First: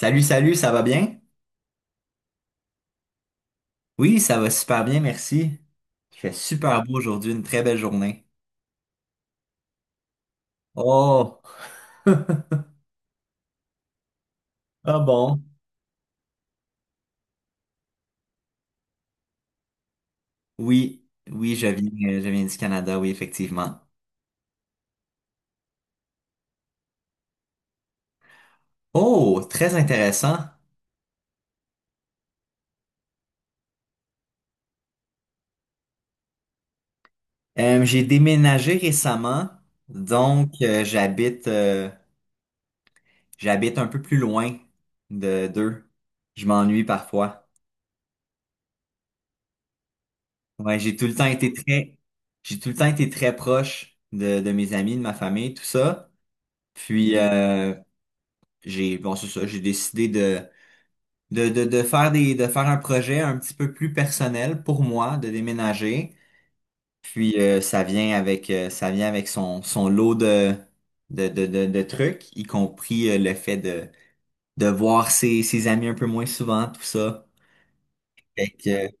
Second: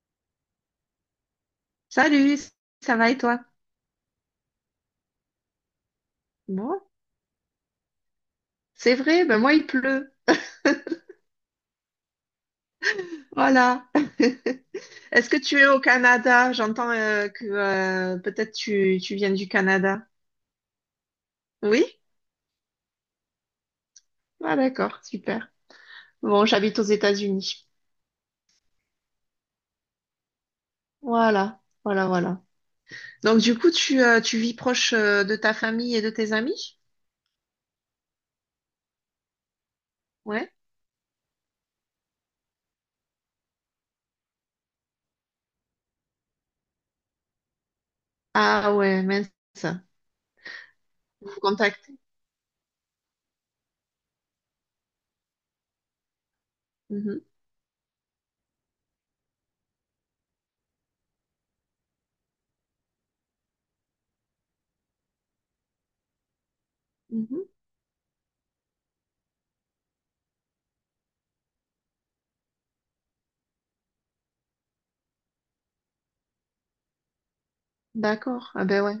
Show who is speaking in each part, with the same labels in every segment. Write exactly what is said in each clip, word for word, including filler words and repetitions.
Speaker 1: Salut, salut, ça va bien?
Speaker 2: Salut, ça va et toi?
Speaker 1: Oui, ça va super bien, merci. Il fait
Speaker 2: Bon,
Speaker 1: super beau aujourd'hui, une très belle journée.
Speaker 2: c'est vrai, ben moi il pleut.
Speaker 1: Oh,
Speaker 2: Voilà.
Speaker 1: ah
Speaker 2: Est-ce que
Speaker 1: bon?
Speaker 2: tu es au Canada? J'entends euh, que euh, peut-être tu, tu viens du Canada.
Speaker 1: Oui, oui, je
Speaker 2: Oui?
Speaker 1: viens, euh, je viens du Canada, oui, effectivement.
Speaker 2: Ah d'accord, super. Bon, j'habite aux États-Unis.
Speaker 1: Oh, très intéressant.
Speaker 2: Voilà, voilà, voilà. Donc du coup, tu, euh, tu vis proche euh, de ta famille et de tes amis?
Speaker 1: Euh, j'ai déménagé récemment, donc
Speaker 2: Ouais.
Speaker 1: euh, j'habite euh, j'habite un peu plus loin de d'eux. Je m'ennuie parfois.
Speaker 2: Ah ouais, mince.
Speaker 1: Ouais, j'ai tout le temps
Speaker 2: Vous
Speaker 1: été très
Speaker 2: contactez.
Speaker 1: j'ai tout le temps été très proche de, de mes amis, de ma famille, tout ça. Puis
Speaker 2: Mhm,
Speaker 1: euh, J'ai, bon, c'est ça, j'ai décidé de, de, de, de faire des, de faire un projet un petit peu plus personnel pour moi, de déménager. Puis
Speaker 2: mhm.
Speaker 1: euh, ça vient avec, euh, ça vient avec son, son lot de, de, de, de, de trucs, y compris euh, le fait de, de voir ses, ses amis un peu moins souvent, tout ça. Fait
Speaker 2: D'accord. Ah
Speaker 1: que,
Speaker 2: ben
Speaker 1: euh,
Speaker 2: ouais.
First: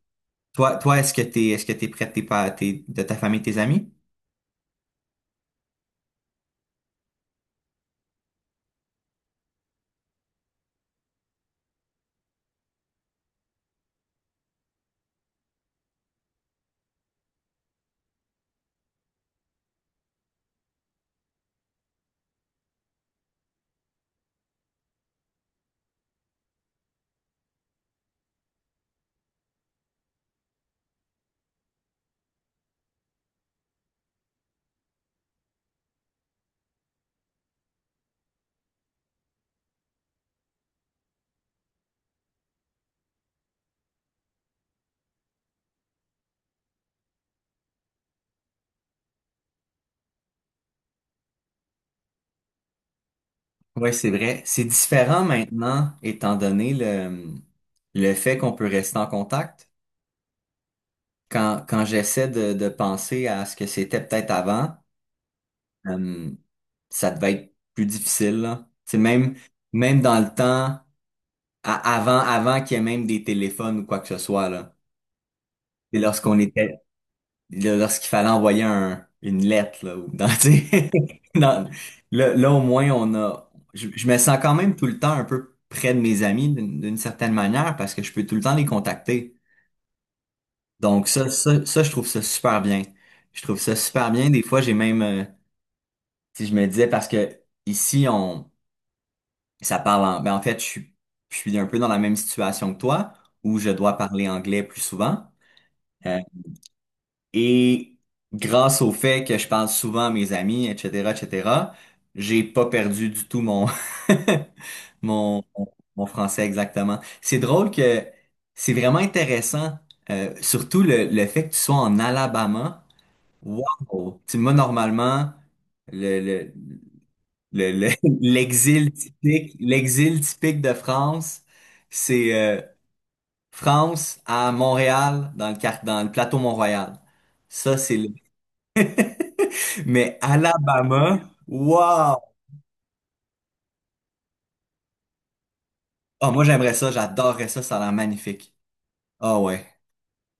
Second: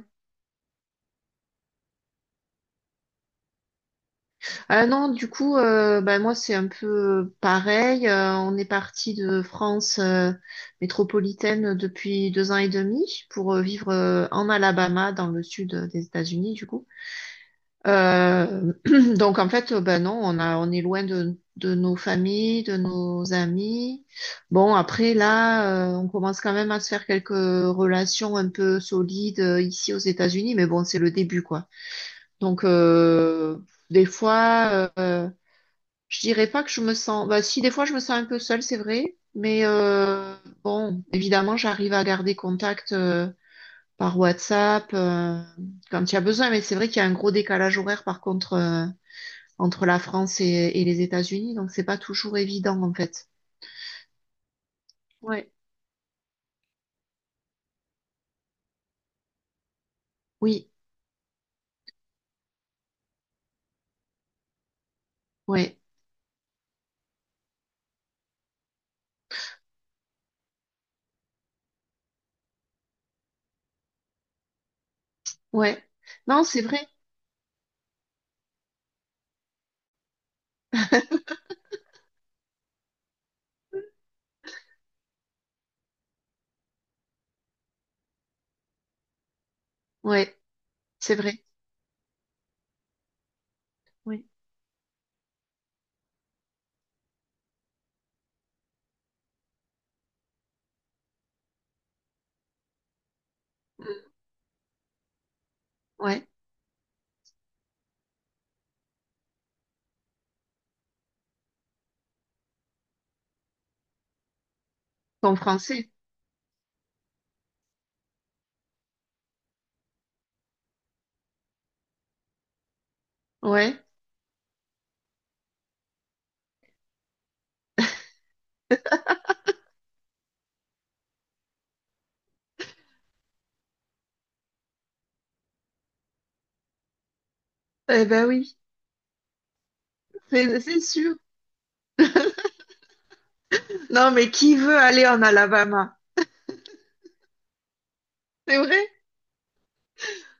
Speaker 1: toi, toi, est-ce que t'es, est-ce que t'es prêt de tes, pa- tes- de ta famille, tes amis?
Speaker 2: Ah non, du coup, euh, bah, moi, c'est un peu euh, pareil. Euh, on est parti de France euh, métropolitaine depuis deux ans et demi pour euh, vivre euh, en Alabama, dans le sud euh, des États-Unis, du coup. Euh, donc, en fait, euh, bah, non, on a, on est loin de, de nos familles, de nos amis. Bon, après, là, euh, on commence quand même à se faire quelques relations un peu solides euh, ici aux États-Unis, mais bon, c'est le début, quoi. Donc, euh, des fois, euh, je dirais pas que je me sens. Bah, si, des fois, je me sens un peu seule, c'est vrai. Mais euh, bon, évidemment, j'arrive à garder contact euh, par WhatsApp euh, quand il y a besoin. Mais c'est vrai qu'il y a un gros décalage horaire, par contre, euh, entre la France et, et les États-Unis. Donc, c'est pas toujours évident, en fait.
Speaker 1: Ouais, c'est vrai. C'est différent
Speaker 2: Ouais.
Speaker 1: maintenant, étant donné le, le fait qu'on peut rester en contact.
Speaker 2: Oui.
Speaker 1: Quand, quand j'essaie de, de penser à ce que c'était peut-être avant,
Speaker 2: Ouais.
Speaker 1: euh, ça devait être plus difficile, là. C'est même, même dans le temps, à- avant, avant qu'il y ait même des téléphones ou quoi que ce soit, là.
Speaker 2: Ouais.
Speaker 1: C'est lorsqu'on
Speaker 2: Non, c'est
Speaker 1: était,
Speaker 2: vrai.
Speaker 1: lorsqu'il fallait envoyer un- une lettre, là, ou dans, tu sais, dans- là, là, au moins, on a, je, je me sens quand même tout le temps un peu près de mes amis d'une d'une certaine manière parce que je peux tout le temps les contacter.
Speaker 2: Ouais.
Speaker 1: Donc
Speaker 2: C'est
Speaker 1: ça,
Speaker 2: vrai.
Speaker 1: ça, ça, je trouve ça super bien. Je trouve ça super
Speaker 2: Oui.
Speaker 1: bien. Des fois, j'ai même, euh, si je me disais, parce que ici, on, ça parle en, ben en fait, je suis, je suis un peu dans la même situation que toi, où je dois
Speaker 2: Mm.
Speaker 1: parler anglais plus souvent. Euh,
Speaker 2: Ouais.
Speaker 1: et grâce au fait que je parle souvent à mes amis, et cetera, et cetera, j'ai pas perdu du tout mon,
Speaker 2: En
Speaker 1: mon,
Speaker 2: français.
Speaker 1: mon français, exactement. C'est drôle que c'est vraiment intéressant, euh, surtout le, le fait que tu sois en Alabama.
Speaker 2: Ouais.
Speaker 1: Wow! Tu sais, moi, normalement, le, le, le- le- l'exil typique, l'exil typique de France, c'est euh, France à Montréal, dans le, quart- dans le plateau Mont-Royal. Ça, c'est
Speaker 2: Eh
Speaker 1: le...
Speaker 2: ben oui.
Speaker 1: Mais
Speaker 2: C'est c'est sûr.
Speaker 1: Alabama, wow!
Speaker 2: Non, mais qui veut aller en Alabama?
Speaker 1: Ah, moi, j'aimerais ça, j'adorerais ça, ça a l'air magnifique.
Speaker 2: C'est vrai.
Speaker 1: Ah ouais.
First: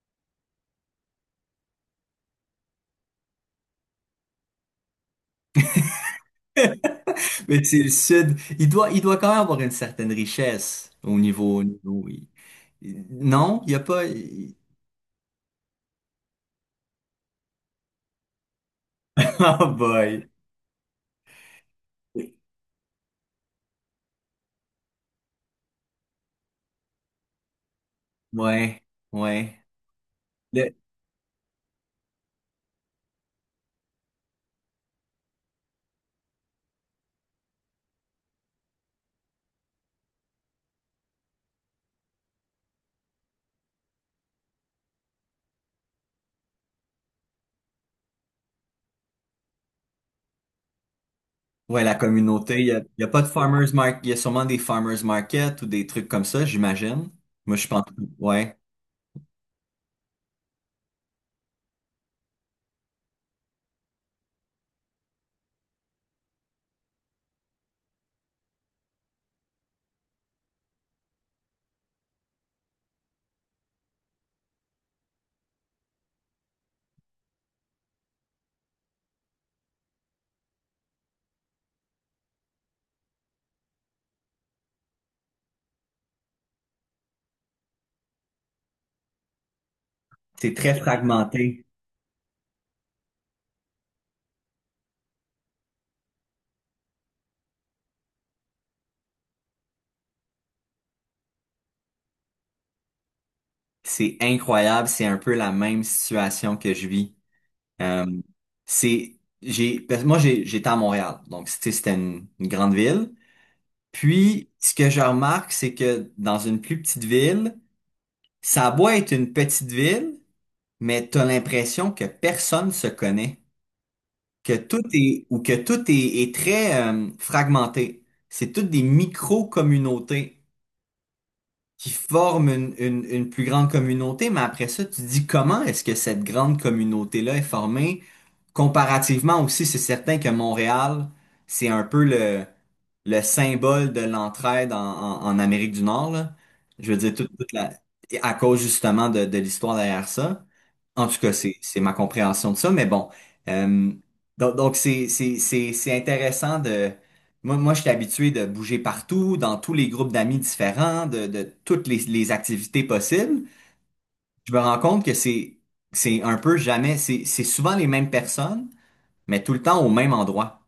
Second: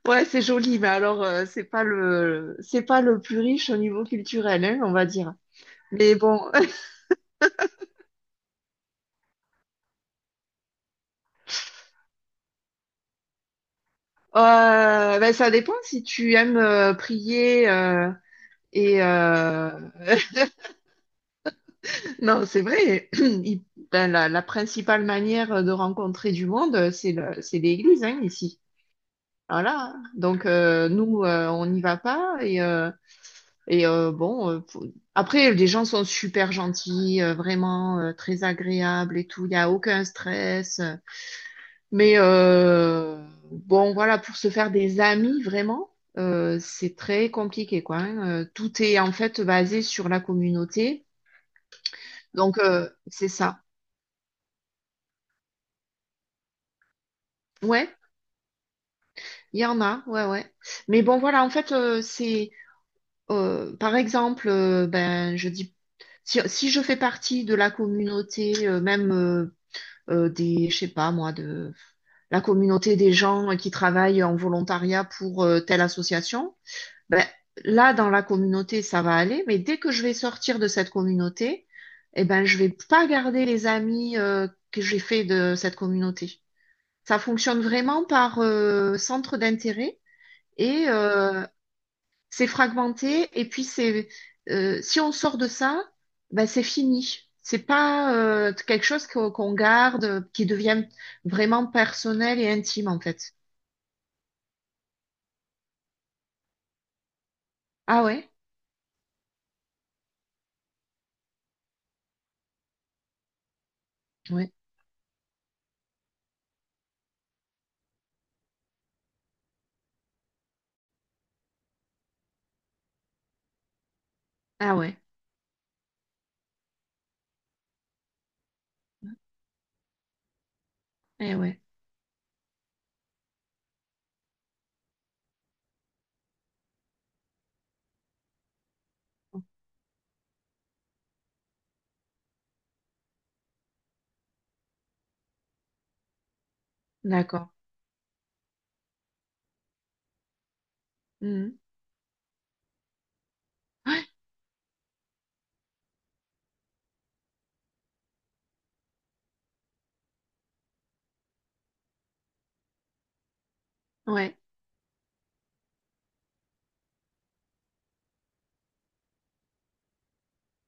Speaker 2: Ouais, c'est joli, mais alors euh, c'est pas le c'est pas le plus riche au niveau culturel, hein, on va dire. Mais bon,
Speaker 1: Mais c'est le sud. Il doit, il doit quand même avoir une certaine richesse au niveau... au niveau- il- Non, il n'y a pas...
Speaker 2: euh, ben, ça dépend si tu aimes euh, prier euh, et euh,
Speaker 1: Oh boy!
Speaker 2: non, c'est vrai. Il- ben, la, la principale manière de rencontrer du monde, c'est le, c'est l'église, hein, ici.
Speaker 1: Ouais, ouais.
Speaker 2: Voilà. Donc
Speaker 1: Le-
Speaker 2: euh, nous, euh, on n'y va pas et euh, et euh, bon. euh, faut- Après, les gens sont super gentils, euh, vraiment euh, très agréables et tout. Il n'y a aucun stress. Mais euh, bon, voilà, pour se faire des amis, vraiment, euh, c'est très compliqué, quoi, hein. Euh, tout est en fait basé sur la communauté.
Speaker 1: ouais, la
Speaker 2: Donc,
Speaker 1: communauté, il n'y a,
Speaker 2: euh,
Speaker 1: il y a pas de
Speaker 2: c'est ça.
Speaker 1: farmers market. Il y a sûrement des farmers market ou des trucs comme ça, j'imagine. Moi, je pense,
Speaker 2: Ouais,
Speaker 1: ouais.
Speaker 2: il y en a, ouais, ouais. Mais bon, voilà, en fait, euh, c'est, euh, par exemple, euh, ben, je dis, si, si je fais partie de la communauté, euh, même euh, euh, des, je sais pas, moi, de la communauté des gens qui travaillent en volontariat pour euh, telle association. Ben, là, dans la communauté, ça va aller, mais dès que je vais sortir de cette communauté, eh ben, je vais pas garder les amis euh, que j'ai fait de cette communauté. Ça fonctionne vraiment par euh, centre d'intérêt
Speaker 1: C'est très
Speaker 2: et euh,
Speaker 1: fragmenté.
Speaker 2: c'est fragmenté. Et puis c'est, euh, si on sort de ça, ben, c'est fini. C'est pas euh, quelque chose qu'on qu'on garde, euh, qui devient vraiment personnel et intime en fait.
Speaker 1: C'est incroyable. C'est un peu la même situation que je vis.
Speaker 2: Ah
Speaker 1: Euh,
Speaker 2: ouais,
Speaker 1: c'est, j'ai, parce que moi, j'ai, j'étais à Montréal. Donc, c'était c'était une, une grande ville. Puis,
Speaker 2: ouais,
Speaker 1: ce que je remarque, c'est que dans une plus petite ville, ça a beau être une petite ville, mais t'as l'impression que personne se connaît, que
Speaker 2: ah
Speaker 1: tout
Speaker 2: ouais,
Speaker 1: est ou que tout est, est très euh, fragmenté. C'est toutes des micro-communautés
Speaker 2: eh ouais,
Speaker 1: qui forment une, une- une plus grande communauté, mais après ça, tu te dis comment est-ce que cette grande communauté-là est formée? Comparativement aussi, c'est certain que Montréal, c'est un peu le, le symbole de l'entraide en, en- en Amérique du Nord, là. Je veux dire, toute,
Speaker 2: d'accord.
Speaker 1: toute la, à cause justement de, de l'histoire derrière ça. En tout cas, c'est,
Speaker 2: Mhm.
Speaker 1: c'est ma compréhension de ça, mais bon. Euh, donc, donc c'est, c'est, c'est, c'est intéressant de... Moi, moi, je suis habitué de bouger partout, dans tous les groupes d'amis différents, de, de toutes les, les activités possibles.
Speaker 2: Ouais.
Speaker 1: Je me rends compte que c'est, c'est un peu jamais... C'est, c'est souvent les mêmes personnes mais tout le temps au même endroit.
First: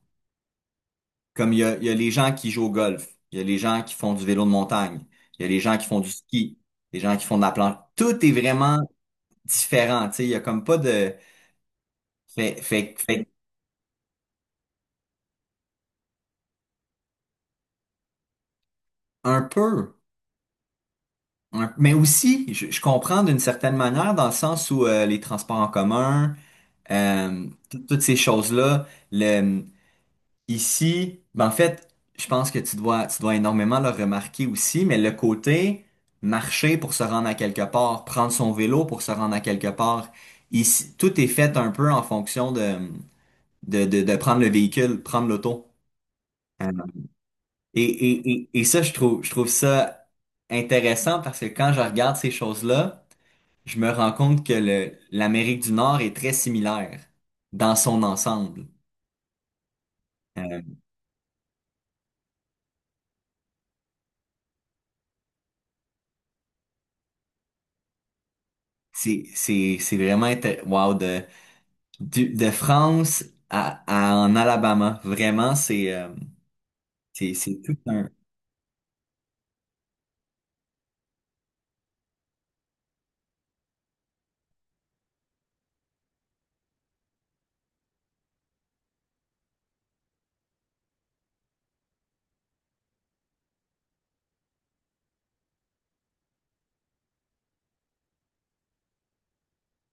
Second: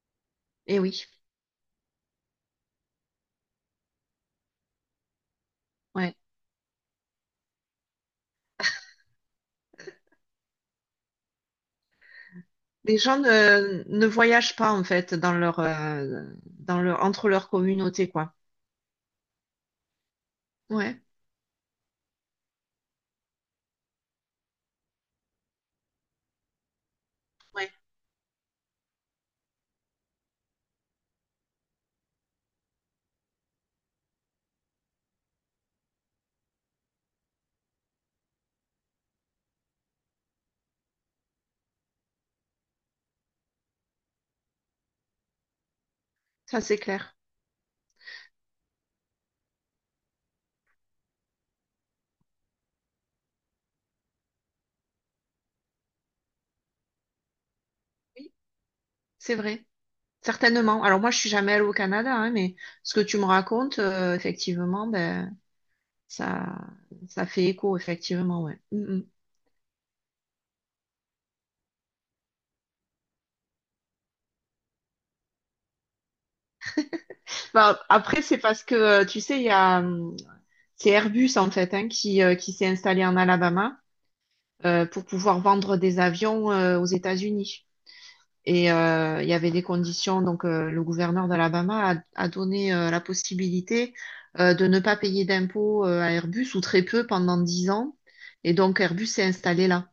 Speaker 2: Et oui,
Speaker 1: Comme il y a, il y a les gens qui jouent au golf, il y a les gens qui font du vélo de montagne, il y a les gens qui font du
Speaker 2: ouais.
Speaker 1: ski, les gens qui font de la planche. Tout est vraiment différent, tu sais, il y a comme pas de... Fait, fait,
Speaker 2: Les gens
Speaker 1: fait
Speaker 2: ne, ne voyagent pas en fait dans leur, euh, dans leur, entre leurs communautés, quoi.
Speaker 1: un peu,
Speaker 2: Ouais,
Speaker 1: un- mais aussi, je, je comprends d'une certaine manière dans le sens où euh, les transports en commun, euh,
Speaker 2: ouais,
Speaker 1: tout- toutes ces choses-là, ici, ben en fait, je pense que tu dois, tu dois énormément le remarquer aussi, mais le côté marcher pour se rendre à quelque part, prendre son vélo pour se rendre à quelque part, ici, tout est fait un peu en fonction de, de, de, de prendre le véhicule, prendre l'auto.
Speaker 2: ça
Speaker 1: Euh,
Speaker 2: c'est clair.
Speaker 1: Et, et, et, et ça, je trouve, je trouve ça intéressant parce que quand je regarde ces choses-là, je me rends compte que le, l'Amérique du Nord est très similaire dans son
Speaker 2: Oui,
Speaker 1: ensemble.
Speaker 2: c'est vrai.
Speaker 1: Euh,
Speaker 2: Certainement. Alors moi, je suis jamais allée au Canada, hein, mais ce que tu me racontes, euh, effectivement, ben ça, ça fait écho, effectivement, ouais. Mm, mm.
Speaker 1: c'est, c'est, c'est vraiment intéressant, du- de France à, à- en Alabama. Vraiment, c'est euh, c'est c'est tout
Speaker 2: Bah,
Speaker 1: un
Speaker 2: après, c'est parce que euh, tu sais, il y a, hum, c'est Airbus en fait, hein, qui, euh, qui s'est installé en Alabama euh, pour pouvoir vendre des avions euh, aux États-Unis. Et euh, il y avait des conditions, donc euh, le gouverneur d'Alabama a, a donné euh, la possibilité euh, de ne pas payer d'impôts euh, à Airbus ou très peu pendant dix ans. Et donc Airbus s'est installé là.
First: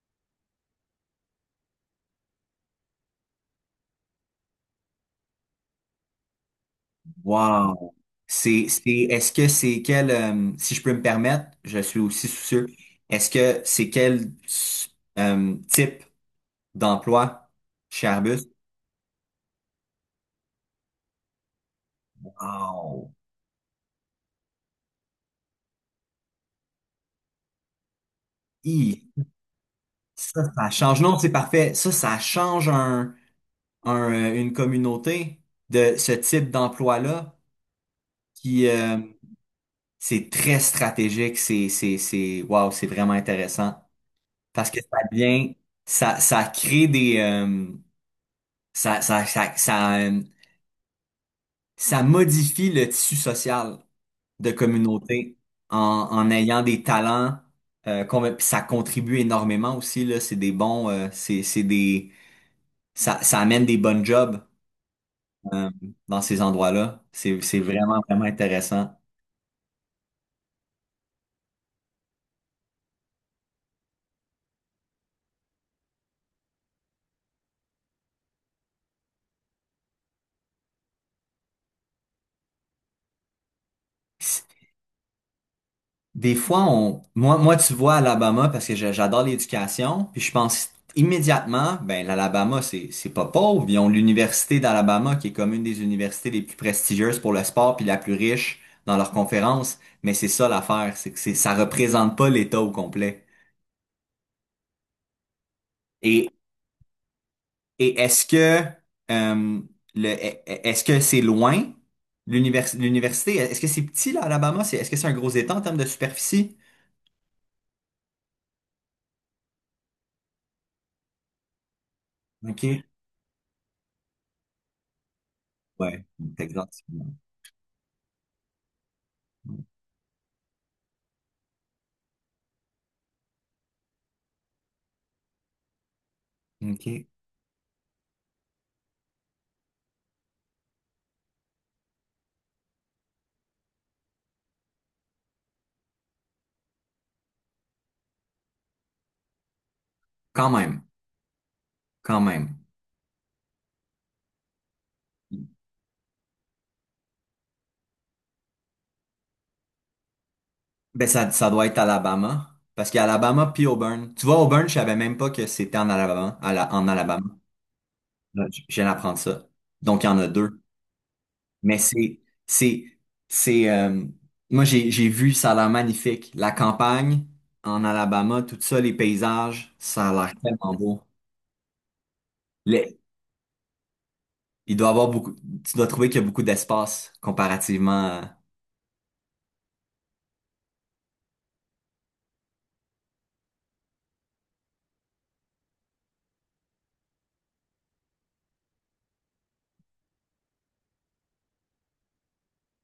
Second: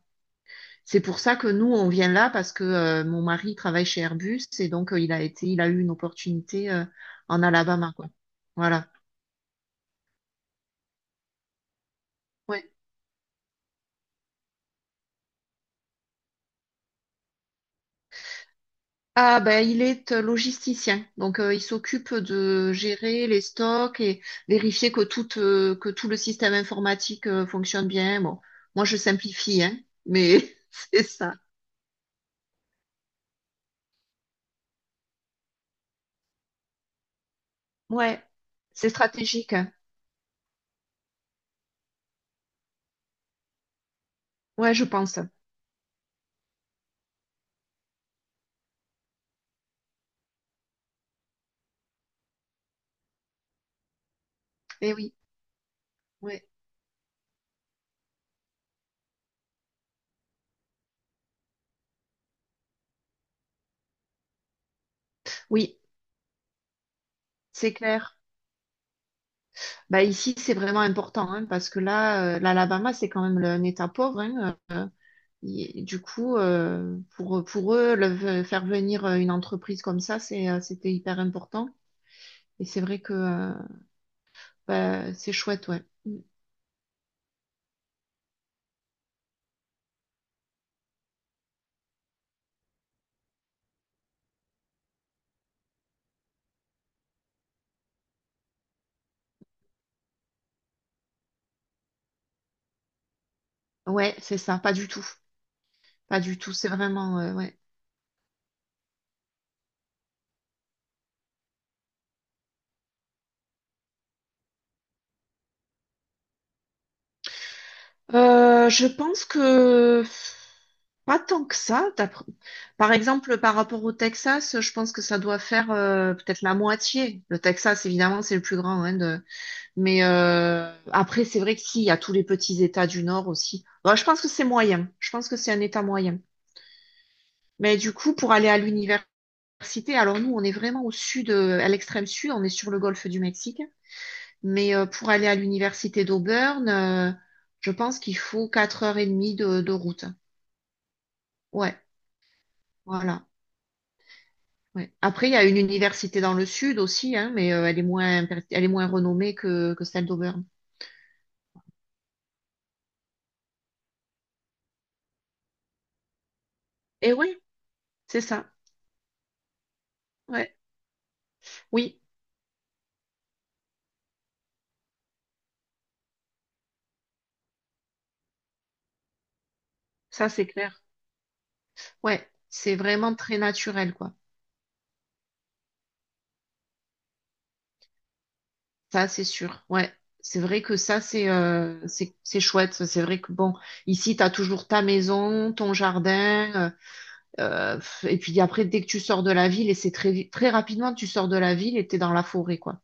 Speaker 2: C'est pour ça que nous, on vient là parce que euh, mon mari travaille chez Airbus et donc euh, il a été, il a eu une opportunité euh, en Alabama,
Speaker 1: wow.
Speaker 2: quoi.
Speaker 1: C'est c'est
Speaker 2: Voilà.
Speaker 1: est-ce que c'est quel, euh, si je peux me permettre, je suis aussi soucieux. Est-ce que c'est quel, euh, type d'emploi chez Arbus?
Speaker 2: Ah ben il est euh, logisticien, donc euh, il s'occupe de
Speaker 1: Wow.
Speaker 2: gérer les stocks et vérifier que tout euh, que tout le système informatique euh, fonctionne bien. Bon, moi
Speaker 1: Hi.
Speaker 2: je simplifie, hein, mais
Speaker 1: Ça, ça change.
Speaker 2: c'est
Speaker 1: Non, c'est
Speaker 2: ça.
Speaker 1: parfait. Ça, ça change un, un, euh, une communauté de ce type d'emploi-là
Speaker 2: Ouais,
Speaker 1: qui,
Speaker 2: c'est
Speaker 1: euh,
Speaker 2: stratégique, hein.
Speaker 1: c'est très stratégique, c'est, c'est, c'est, wow, c'est vraiment intéressant. Parce
Speaker 2: Ouais,
Speaker 1: que
Speaker 2: je
Speaker 1: ça
Speaker 2: pense.
Speaker 1: vient, ça, ça crée des, euh, ça, ça, ça, ça, euh, ça modifie le tissu social de
Speaker 2: Eh oui,
Speaker 1: communauté en, en
Speaker 2: ouais.
Speaker 1: ayant des talents, euh, qu'on- puis ça contribue énormément aussi, là, c'est des bons, euh, c'est, c'est des, ça, ça amène des bonnes jobs, euh,
Speaker 2: Oui,
Speaker 1: dans ces endroits-là. C'est, c'est
Speaker 2: c'est
Speaker 1: vraiment,
Speaker 2: clair.
Speaker 1: vraiment intéressant.
Speaker 2: Bah ici c'est vraiment important, hein, parce que là, euh, l'Alabama c'est quand même le- un État pauvre, hein. Et du coup, euh, pour pour eux, le- faire venir une entreprise comme ça, c'est euh, c'était hyper important. Et c'est vrai que euh, bah, c'est chouette, ouais. Mm.
Speaker 1: Des fois, on, moi, moi, tu vois Alabama, parce que je- j'adore l'éducation, puis je pense immédiatement, ben l'Alabama, c'est c'est pas pauvre. Ils ont l'université d'Alabama qui est comme une des universités les plus prestigieuses pour le sport, puis la plus riche dans leurs conférences. Mais c'est ça l'affaire, c'est que c'est ça représente pas l'État au complet.
Speaker 2: Ouais, c'est ça, pas du tout. Pas
Speaker 1: Et
Speaker 2: du tout, c'est vraiment, euh, ouais.
Speaker 1: et est-ce que, euh, le est- est-ce que c'est loin l'univers- l'université? Est-ce que c'est petit là, Alabama? C'est Est-ce que c'est un gros État en termes de superficie?
Speaker 2: Euh, je pense que pas tant que ça, d'après-
Speaker 1: Ok.
Speaker 2: Par exemple, par rapport au Texas, je pense que ça doit faire
Speaker 1: Ouais,
Speaker 2: euh, peut-être la
Speaker 1: exactement.
Speaker 2: moitié. Le Texas, évidemment, c'est le plus grand, hein. de... Mais euh, après, c'est vrai que si, il y a tous les petits États du Nord aussi. Bon, je pense que c'est moyen. Je pense que c'est un État moyen.
Speaker 1: Ok.
Speaker 2: Mais du coup, pour aller à l'université, alors nous, on est vraiment au sud, euh, à l'extrême sud, on est sur le golfe du Mexique. Mais euh, pour aller à l'université d'Auburn, euh, je pense qu'il faut quatre heures et demie de, de route.
Speaker 1: Quand même,
Speaker 2: Ouais,
Speaker 1: quand même.
Speaker 2: voilà. Ouais. Après, il y a une université dans le sud aussi, hein, mais euh, elle est moins, per- elle est moins renommée que, que celle d'Auburn.
Speaker 1: Ben ça, ça doit être Alabama, parce qu'il y a Alabama puis Auburn. Tu vois, Auburn, je savais même pas que c'était en Alabama, à la- en
Speaker 2: Et
Speaker 1: Alabama.
Speaker 2: oui, c'est ça.
Speaker 1: Là, Je je viens d'apprendre ça. Donc il y en a
Speaker 2: Ouais.
Speaker 1: deux. Mais
Speaker 2: Oui,
Speaker 1: c'est, c'est, c'est. Euh, moi j'ai, j'ai vu, ça a l'air magnifique. La campagne en Alabama, tout ça, les paysages, ça a
Speaker 2: ça
Speaker 1: l'air
Speaker 2: c'est
Speaker 1: tellement
Speaker 2: clair.
Speaker 1: beau.
Speaker 2: Ouais, c'est
Speaker 1: Les-
Speaker 2: vraiment très naturel, quoi.
Speaker 1: il doit avoir beaucoup. Tu dois trouver qu'il y a beaucoup d'espace comparativement. à-
Speaker 2: Ça, c'est sûr. Ouais. C'est vrai que ça, c'est euh, c'est c'est chouette. C'est vrai que bon, ici, t'as toujours ta maison, ton jardin. Euh, et puis après, dès que tu sors de la ville, et c'est très, vi- très rapidement, tu sors de la ville et t'es dans la forêt, quoi.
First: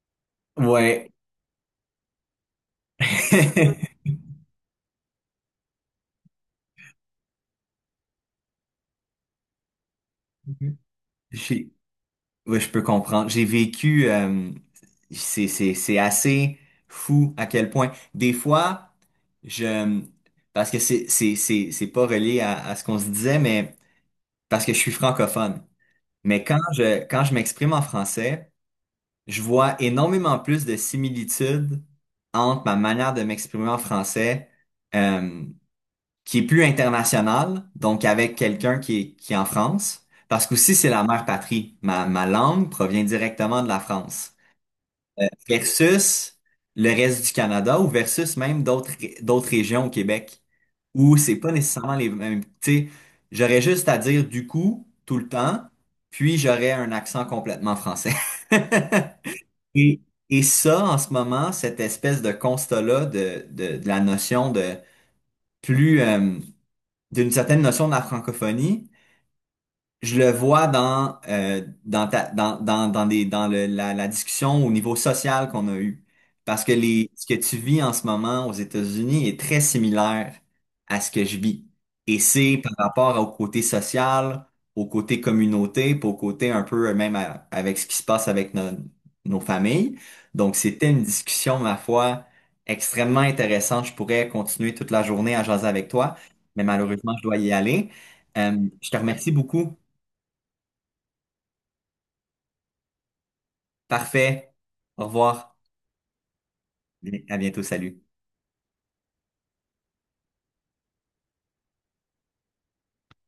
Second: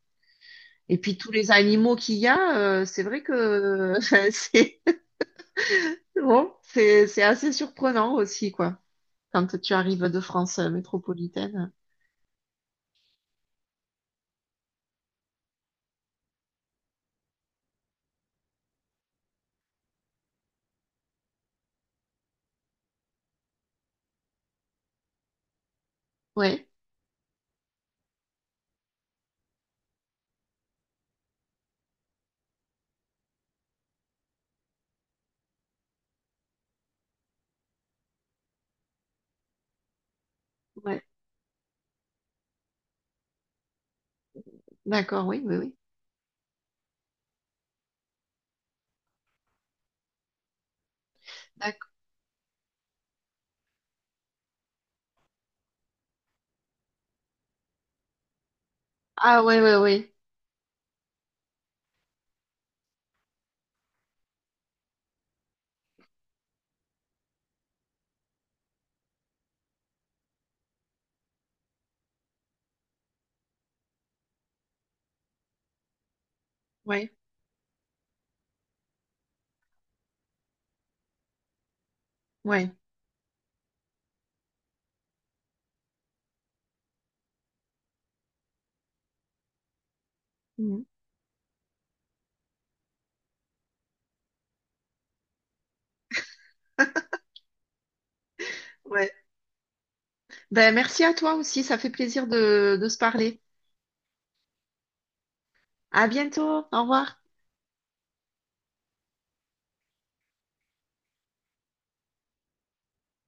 Speaker 2: Et
Speaker 1: Ouais.
Speaker 2: puis tous les animaux qu'il y a, euh, c'est vrai que c'est bon, c'est c'est assez surprenant aussi, quoi, quand tu arrives de France euh,
Speaker 1: J'ai-
Speaker 2: métropolitaine.
Speaker 1: Oui, je peux comprendre. J'ai vécu, euh, c'est, c'est, c'est assez fou à quel point. Des fois, je, parce que c'est, c'est, c'est, c'est pas relié à, à ce qu'on se disait, mais parce que je suis francophone. Mais quand
Speaker 2: Ouais,
Speaker 1: je, quand je m'exprime en français, je vois énormément plus de similitudes entre ma manière de m'exprimer en français, euh, qui est plus international, donc avec quelqu'un qui est, qui est en France, parce qu'aussi c'est la
Speaker 2: ouais,
Speaker 1: mère patrie. Ma, ma langue provient directement de la France,
Speaker 2: d'accord, oui, oui, oui.
Speaker 1: versus le reste du Canada ou versus même d'autres ré- d'autres régions au Québec, où c'est pas
Speaker 2: D'accord.
Speaker 1: nécessairement les mêmes. Tu sais, j'aurais juste à dire du coup tout le temps, puis j'aurais un accent complètement français.
Speaker 2: Ah ouais, ouais,
Speaker 1: Et,
Speaker 2: ouais,
Speaker 1: et ça, en ce moment, cette espèce de constat-là de, de, de la notion de plus euh, d'une certaine notion de la francophonie. Je le vois dans, euh, dans, ta- dans, dans, dans, des, dans le- la, la discussion au niveau social qu'on a eue. Parce que les,
Speaker 2: ouais,
Speaker 1: ce que tu vis en ce moment aux États-Unis est très similaire à ce que je vis. Et c'est
Speaker 2: ouais.
Speaker 1: par rapport au côté social, au côté communauté, puis au côté un peu euh, même à- avec ce qui se passe avec no- nos familles. Donc,
Speaker 2: Mhm.
Speaker 1: c'était une discussion, ma foi, extrêmement intéressante. Je pourrais continuer toute la journée à jaser avec toi, mais malheureusement, je dois y aller. Euh, je te
Speaker 2: Ouais.
Speaker 1: remercie beaucoup.
Speaker 2: Ben, merci à toi aussi, ça fait plaisir de, de se parler.
Speaker 1: Parfait. Au revoir.
Speaker 2: À bientôt, au revoir.
Speaker 1: À bientôt. Salut.